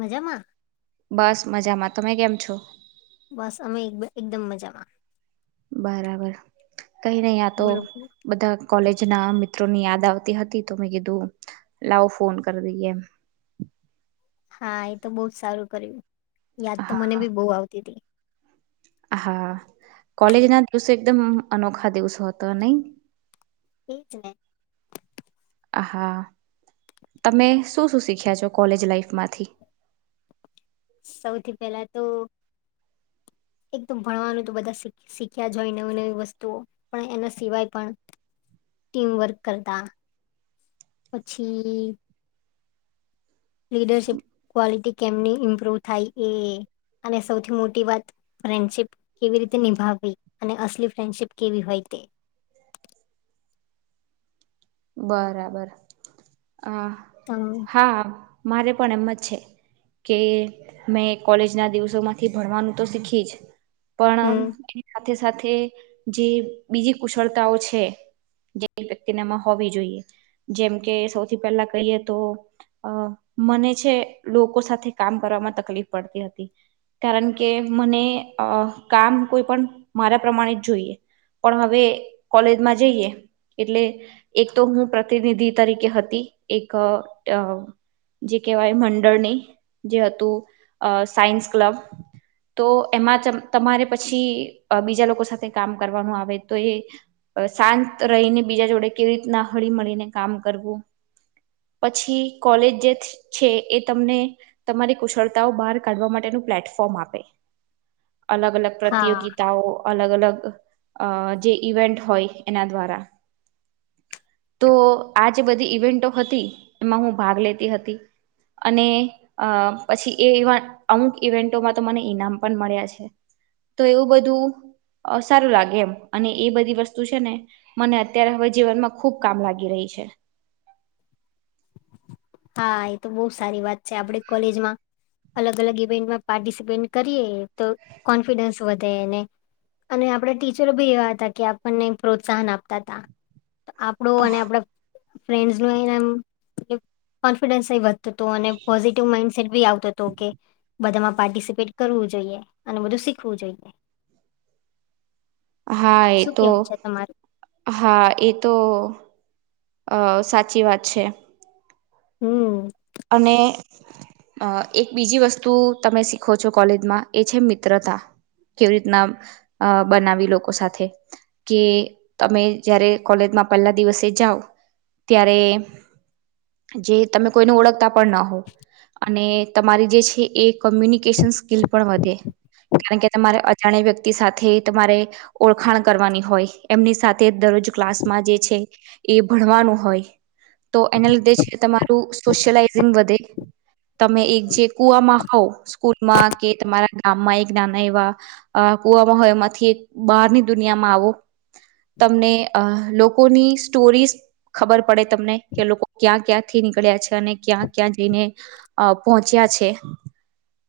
મજામાં બસ મજામાં તમે કેમ છો? બસ અમે એકદમ મજામાં બરાબર કઈ નહી આ તો બોલો બોલો. બધા કોલેજ જ ના મિત્રોની યાદ આવતી હતી તો મેં કીધું લાવો ફોન કરી દઈએ હા એ તો બહ સારું કર્યું યાદ તો હા મને બી બહુ આવતી હતી હા કોલેજ ના દિવસે એકદમ અનોખા દિવસ હતો નહી એ જને હહા તમે શું શું શીખ્યા છો કોલેજ લાઈફમાંથી? સૌથી પહેલા તો એકદમ ભણવાનું તો બધા શીખ્યા જ હોય નવી નવી વસ્તુઓ પણ એના સિવાય પણ ટીમ વર્ક કરતા પછી લીડરશિપ ક્વોલિટી કેમની ઇમ્પ્રુવ થાય એ અને સૌથી મોટી વાત ફ્રેન્ડશિપ કેવી રીતે નિભાવવી અને અસલી ફ્રેન્ડશીપ કેવી હોય તે. [inaudible] બરાબર અ તો હા મારે પણ એમ જ છે કે મેં કોલેજ ના દિવસો માંથી ભણવાનું તો શીખી જ પણ હમ સાથે સાથે જે બીજી કુશળતાઓ છે જે વ્યક્તિનામાં હોવી જોઈએ જેમ કે સૌથી પહેલા કહીએ તો અ મને છે લોકો સાથે કામ કરવા માં તકલીફ પડતી હતી કારણ કે મને અ કામ કોઈ પણ મારા પ્રમાણે જ જોઈએ પણ હવે કોલેજમાં જઈએ એટલે એક તો હું પ્રતિનિધિ તરીકે હતી એક જે કહેવાય મંડળની જે હતું સાયન્સ ક્લબ તો એમાં તમારે પછી બીજા લોકો સાથે કામ કરવાનું આવે તો એ શાંત રહીને બીજા જોડે કેવી રીતના હળી મળીને કામ કરવું પછી કોલેજ જે છે એ તમને તમારી કુશળતાઓ બહાર કાઢવા માટે નુ પ્લેટફોર્મ આપે [unintelligible] અલગ અલગ હા પ્રતિયોગિતાઓ અલગ અલગ અ જે ઈવેન્ટ હોય એના દ્વારા તો આ જે બધી ઈવેન્ટો હતી એમાં હું ભાગ લેતી હતી અને અ પછી એ અમુક ઈવેન્ટોમાં તો મને ઈનામ પણ મળ્યા છે તો એવું બધું અ સારું લાગે એમ અને એ બધી વસ્તુ છે ને મને અત્યારે હવે જીવનમાં ખૂબ કામ લાગી રહી છે હા એ તો બહુ સારી વાત છે આપડ કોલેજમાં અલગ અલગ ઇવેન્ટમાં પાર્ટિસિપેટ કરીએ તો કોન્ફિડન્સ વધે એને અને આપડા ટીચર બી એવા હતા કે આપણને પ્રોત્સાહન આપતા હતાા આપડું અને આપડા ફ્રેન્ડસ ન એ કોન્ફિડન્સ એ વધ તો ને પોઝિટિવ માઇન્ડ ભી આવતો હતો કે બધામાં પાર્ટિસિપેટ કરવું જોઈએ અને બધું શીખવું જોઈએ. [inaudible] હા એ શું તો કેવું છે તમારું હા એ તો અ સાચી વાત છે હમ્મ અને અ એક બીજી વસ્તુ તમે શીખો છો કોલેજમાં એ છે મિત્રતા કેવી રીતના બનાવી લોકો સાથે કે તમે જયારે કોલેજ પહેલા દિવસે જાવ ત્યારે જે તમે કોઈ ઓળખ તા પણ ન હો અને તમારી જે છે એ કોમ્યુનિકેશન સ્કીલ પણ વધે કારણ કે તમારે અજાણ વ્યક્તિ સાથે તમારે ઓળખાણ કરવાની હોય એમની સાથે જ દર જો ક્લાસમાં જે છે એ ભણવાનું હોય. તો એના લીધે છે તમારું સોશયલાઈઝિંગ વધે. તમે એક જે કુવામાં હોવ સ્કૂલમાં કે તમારા ગામમાં એક નાના એવા અ કુવામાં હોય એમાંથી એક બહારની દુનિયામાં આવો. તમને અ લોકોની સ્ટોરીઝ ખબર પડે તમને કે લોકો ક્યાં ક્યાંથી નીકળ્યા છે અને ક્યાં ક્યાં જઈને અ પહોંચ્યા છે.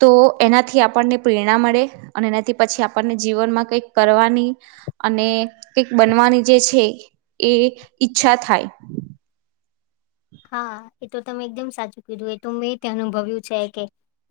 તો એનાથી આપણને પ્રેરણા મળે અને એનાથી પછી આપણને જીવનમાં કંઈક કરવાની અને કઈક બનવાની જે છે એ ઈચ્છા થાય. હા એ તો તમે એકદમ સાચું કીધું એ તો મેં અનુભવ્યું છે કે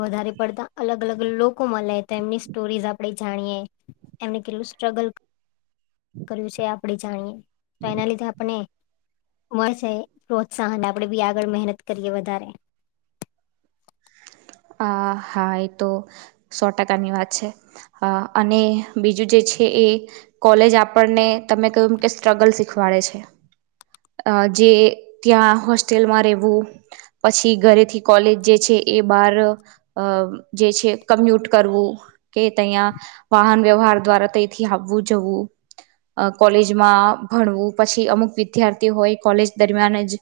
વધારે પડતા અલગ અલગ લોકો મળે તો એમની સ્ટોરીઝ આપે જાણીએ એમને કેલૂસ સ્ટ્રગલ કર્યું છે આપણે જાણીએ. તો એના લીધે આપને મળરશે પ્રો ત્સાહન આપડે બી આગળ મહેનત કરીએ વધારે. આ હા એ તો સો ટકાની વાત છે અને બીજું જે છે એ કોલેજ આપણને તમે કહ્યું કે સ્ટ્રગલ શીખવાડે છે. અ જે ત્યાં હોસ્ટેલમાં રહેવું પછી ઘરેથી કોલેજ જે છે એ બાર અ જે છે કમ્યુટ કરવું કે તયા વાહન વ્યવહાર દ્વારા તથી આવવું જવું. અ કોલેજમાં ભણવું પછી અમુક વિદ્યાર્થી હોય કોલેજ દરમિયાન જ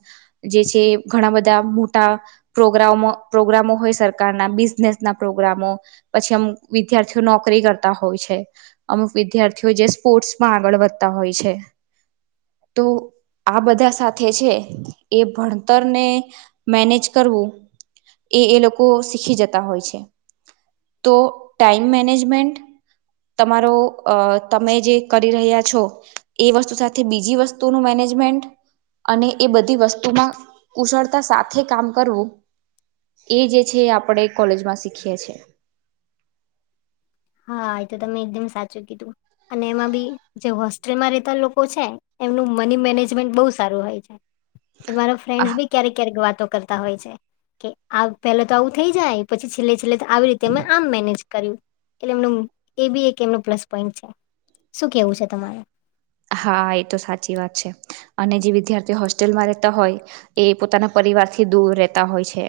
જે છે ઘણા બધા મોટા પ્રગ્રામ પ્રોગ્રામો હોય સરકારના બિઝનેસ ના પ્રોગ્રામો પછી આમ વિદ્યાર્થીઓ નોકરી કરતા હોય છે. અમુક વિદ્યાર્થીઓ જે સ્પોર્ટ્સમાં આગળ વધતા હોય છે તો આ બધા સાથે છે એ ભણતરને મેનેજ કરવું એ એ લોકો શીખી જતા હોય છે. તો ટાઈમ મેનેજમેન્ટ તમારો અ તમે જે કરી રહ્યા છો એ વસ્તુ સાથે બીજી વસ્તુનું મેનેજ મેન્ટ અને એ બધી વસ્તુમાં કુશળતા સાથે કામ કરવું. એ જે છે આપણે કોલેજમાં શીખીએ છે. હા એ તો તમે એકદમ સાચું કીધું અને એમાં બી જે હોસ્ટેલમાં રહેતા લોકો છે એમનું મની મેનેજમેન્ટ બહુ સારું હોય છે એ મારો ફ્રેન્ડસ બી ક્યારેક ક્યારેક વાતો કરતા હોય છે. કે આ પેલા તો આવું થઈ જાય પછી છેલ્લે છેલ્લે આવી રીતે અ આમ મેનેજ કર્યું. એટલે એમનું એ બી એક એમનું પ્લસ પોઈન્ટ છે શું કેવું છે તમારે. હા એ તો સાચી વાત છે. અને જે વિદ્યાર્થી હોસ્ટેલમાં રહેતા હોય એ પોતાના પરિવારથી દૂર રહેતા હોય છે.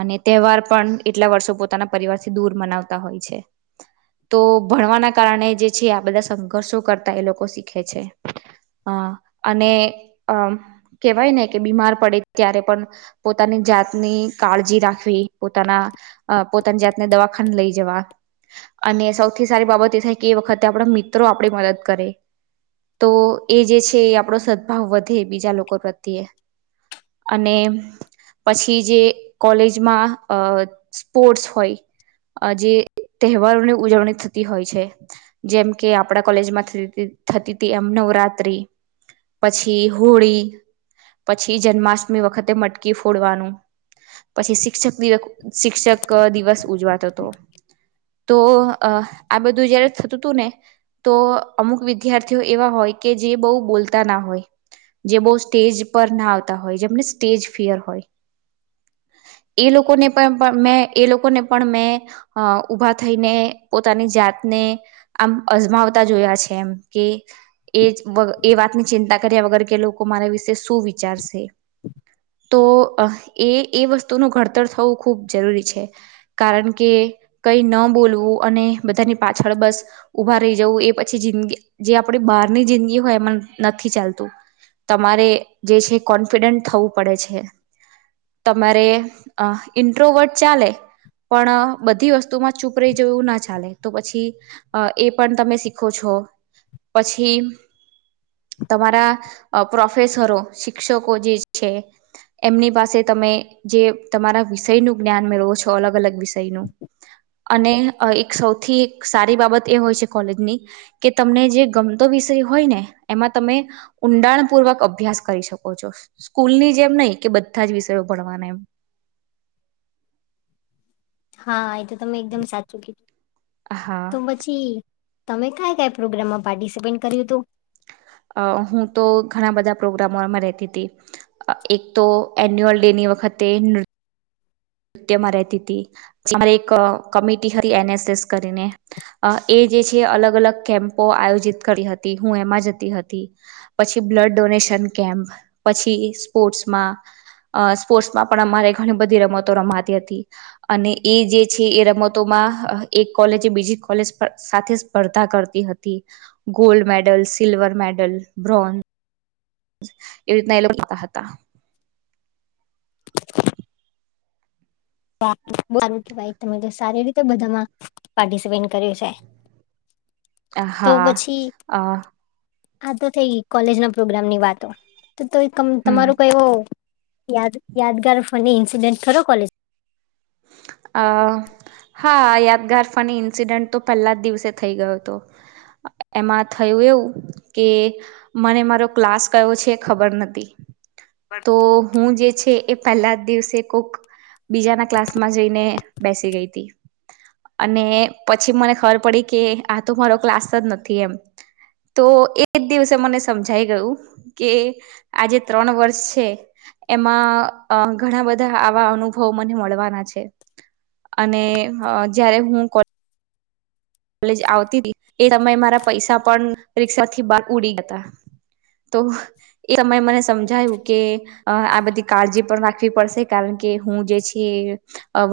અને તહેવાર પણ એટલા વર્ષો પોતાના પરિવારથી દૂર મનાવતા હોય છે. તો ભણવાના કારણે જે છે આ બધા સંઘર્ષો કરતા એ લોકો શીખે છે. હા અને અ કેહેવાય ને કે બીમાર પડે ત્યારે પણ પોતાની જાતની કાળજી રાખવી પોતાના અ પોતાની જાતને દવાખાને લઈ જવા. અને સૌથી સારી બાબત એ થાય કે એ વખતે આપણા મિત્રો આપણી મદદ કરે. તો એ જે છે એ આપણો સદભાવ વધે બીજા લોકો પ્રત્યે. અને. પછી જે કોલેજમાં અ સ્પોર્ટસ હોય અ જે તહેવારોની ઉજવણી થતી હોય છે જેમ કે આપણા કોલેજમાં થ [unintelligible] થતી હતી એમ નવરાત્રિ. પછી હોળી પછી જન્માષ્ટમી વખતે મટકી ફોડવાનું. પછી શિક્ષક દિવ શિક્ષક દિવસ ઉજવાતો હતો. તો અ આ બધું જયારે થતું હતું ને તો અમુક વિ વિદ્યાર્થીઓ એવા હોય કે જે બહુ બોલતા ના હોય. જે બહુ સ્ટેજ પર ના આવતા હોય જેમને સ્ટેજ ફિયર હોય એ લોકોને પણ મેં એ લોકોને પણ મેં ઊભા થઈને પોતાની જાત ને આમ અજમાવતા જોયા છે એમ કે એ એ વાતની ચિંતા કર્યા વગર કે લોકો મારા વિશે શું વિચારશે તો એ એ વસ્તુનું ઘડતર થવું ખૂબ જરૂરી છે કારણ કે કઈ ન બોલવું અને બધાની પાછળ બસ ઉભા રહી જવું એ પછી જિંદગી જે આપડી બહારની જિંદગી હોય એમાં નથી ચાલતું તમારે જે છે કોન્ફિડન્ટ થવું પડે છે તમારે અ ઇન્ટ્રોવર્ટ ચાલે પણ બધી વસ્તુમાં ચૂપ રહી જવું ના ચાલે તો પછી એ પણ તમે શીખો છો પછી તમારા પ્રોફેસરો શિક્ષકો જે છે એમની પાસે તમે જે તમારા વિષયનું જ્ઞાન મેળવો છો અલગ અલગ વિષયનું અને એક સૌથી સારી બાબત એ હોય છે કોલેજની કે તમને જે ગમતો વિષય હોય ને એમાં તમે ઊંડાણ પૂર્વક અભ્યાસ કરી શકો છો સ્કૂલ ની જ એમ નહીિ કે બધા જ વિષયો ભણવાના એમ [inaudible] હા, એ તો તમે એકદમ સાચું કીધું હા તો પછી તમે કયા ક પ્રોગ્રામમાં પાર્ટિસિપેટ કર્યું તું અ હું તો ઘણા બધા પ્રોગ્રામોમાં રેતી હતી એક તો એન્યુઅલ ડેની વખતે નૃત નૃત્યમાં રહેતી હતી અરે એક કમિટી હતી એનએસએસ કરીને એ જે અલગ અલગ કેમ્પો આયોજિત કરી હતી હું એમાં જતી હતી પછી બ્લડ ડોનેશન પછી સ્પોર્ટમાં પણ અમારે ઘણી બધી રમત રમાતી હતી અને એ જે છે એ રમતોમાં એક કોલેજ બીજી કોલેજ સાથે સ્પર્ધા કરતી હતી gold medal silver medal bronze એ રીતના એ લોકો કરતા હતા સારું કેવાય તમે તો સારી રીતે બધામાં પાર્ટિસિપેટ કર્યું છે તો હા પછી અ આ તો થઈ ગ કોલેજ ના પ્રોગ્રામ ની વાતો તો હમ તમારો કઈ યાદ યાદગાર ફને ઇન્સિડેન્ટ ખરો કોલેજ આ હા યાદગાર ફની ઇન્સિડન્ટ તો પહેલા જ દિવસે થઈ ગયો હતો એમાં થયું એવું કે મને મારો ક્લાસ કયો છે ખબર નથી તો હું જે છે એ પહેલા દિવસે કોક બીજાના ક્લાસ માં જઈને બેસી ગઈ હતી. અને પછી મને ખબર પડી કે આ તો મારો ક્લાસ જ નથી એમ તો એજ દિવસે મને સમજાઈ ગયું કે આજે ત્રણ વર્ષ છે એમાં ઘણા બધા આવા અનુભવો મને મળવાના છે અને જયારે હું કોલેજ આવતી હતી એ સમયે મારા પૈસા પણ રિક્ષાથી બહાર ઉડી ગયા હતા. તો એ સમય મને સમજાયું કે આ બધી કાળજી પણ રાખવી પડશે કારણ કે કે હું જે છે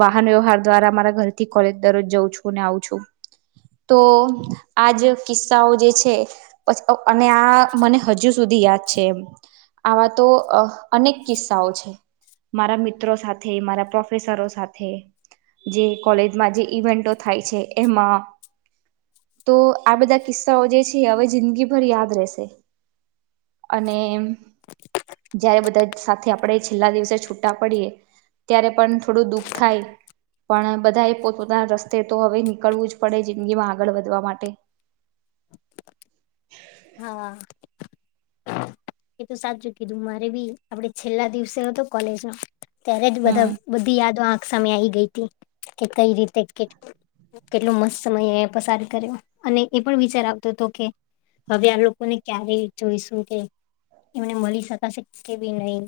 વાહન વ્યવહાર દ્વારા મારા ઘરથી કોલેજ દરરોજ જઉં છું અને આવું છું. [inaudible] તો આજ કિસ્સાઓ જે છે અને આ મને હજુ સુધી યાદ આવા તો અનેક કિસ્સાઓ છે મારા મિત્રો સાથે મારા પ્રોફેસરો સાથે જે કોલેજમાં જે ઈવેન્ટો થાય છે એમાં તો આ બધા કિસ્સાઓ જે છે હવે જિંદગીભર યાદ રશે અને જયારે બધા સાથે આપણે છેલ્લા દિવસે છૂટા પડીએ. ત્યારે પણ થોડું દુઃખ થાય પણ બધા એ પોતપોતાના રસ્તે તો હવે નીકળવું જ પડે જિંદગી માં આગળ વધવા માટે. હા. એ તો સાચું કીધું મારે બી આપડે છેલ્લા દિવસે હતો કોલેજ નો. ત્યારે જ બધા હમ બધી યાદો આખ સામે આવી ગઈ હતી કે કઈ રીતે કેટ કેટલો મસ્ત સમયે પસાર કર્યો અને એ પણ વિચાર આવતો હતો કે હવે આ લોકોને ક્યારે જોઈશું કે એમને મળી શકાશે કે બી નહી.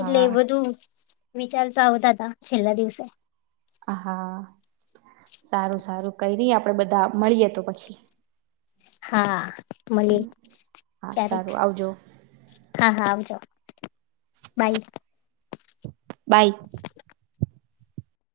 એટલે બધું વિચારતા આવતા હતા છેલ્લા દિવસે. હ. સારું સારું કઈ ની આપડે બધા મળીએ તો પછી. હા મળીએ હા ક્યારેક સારું આવજો હા હા આવજો. બાય. બાય.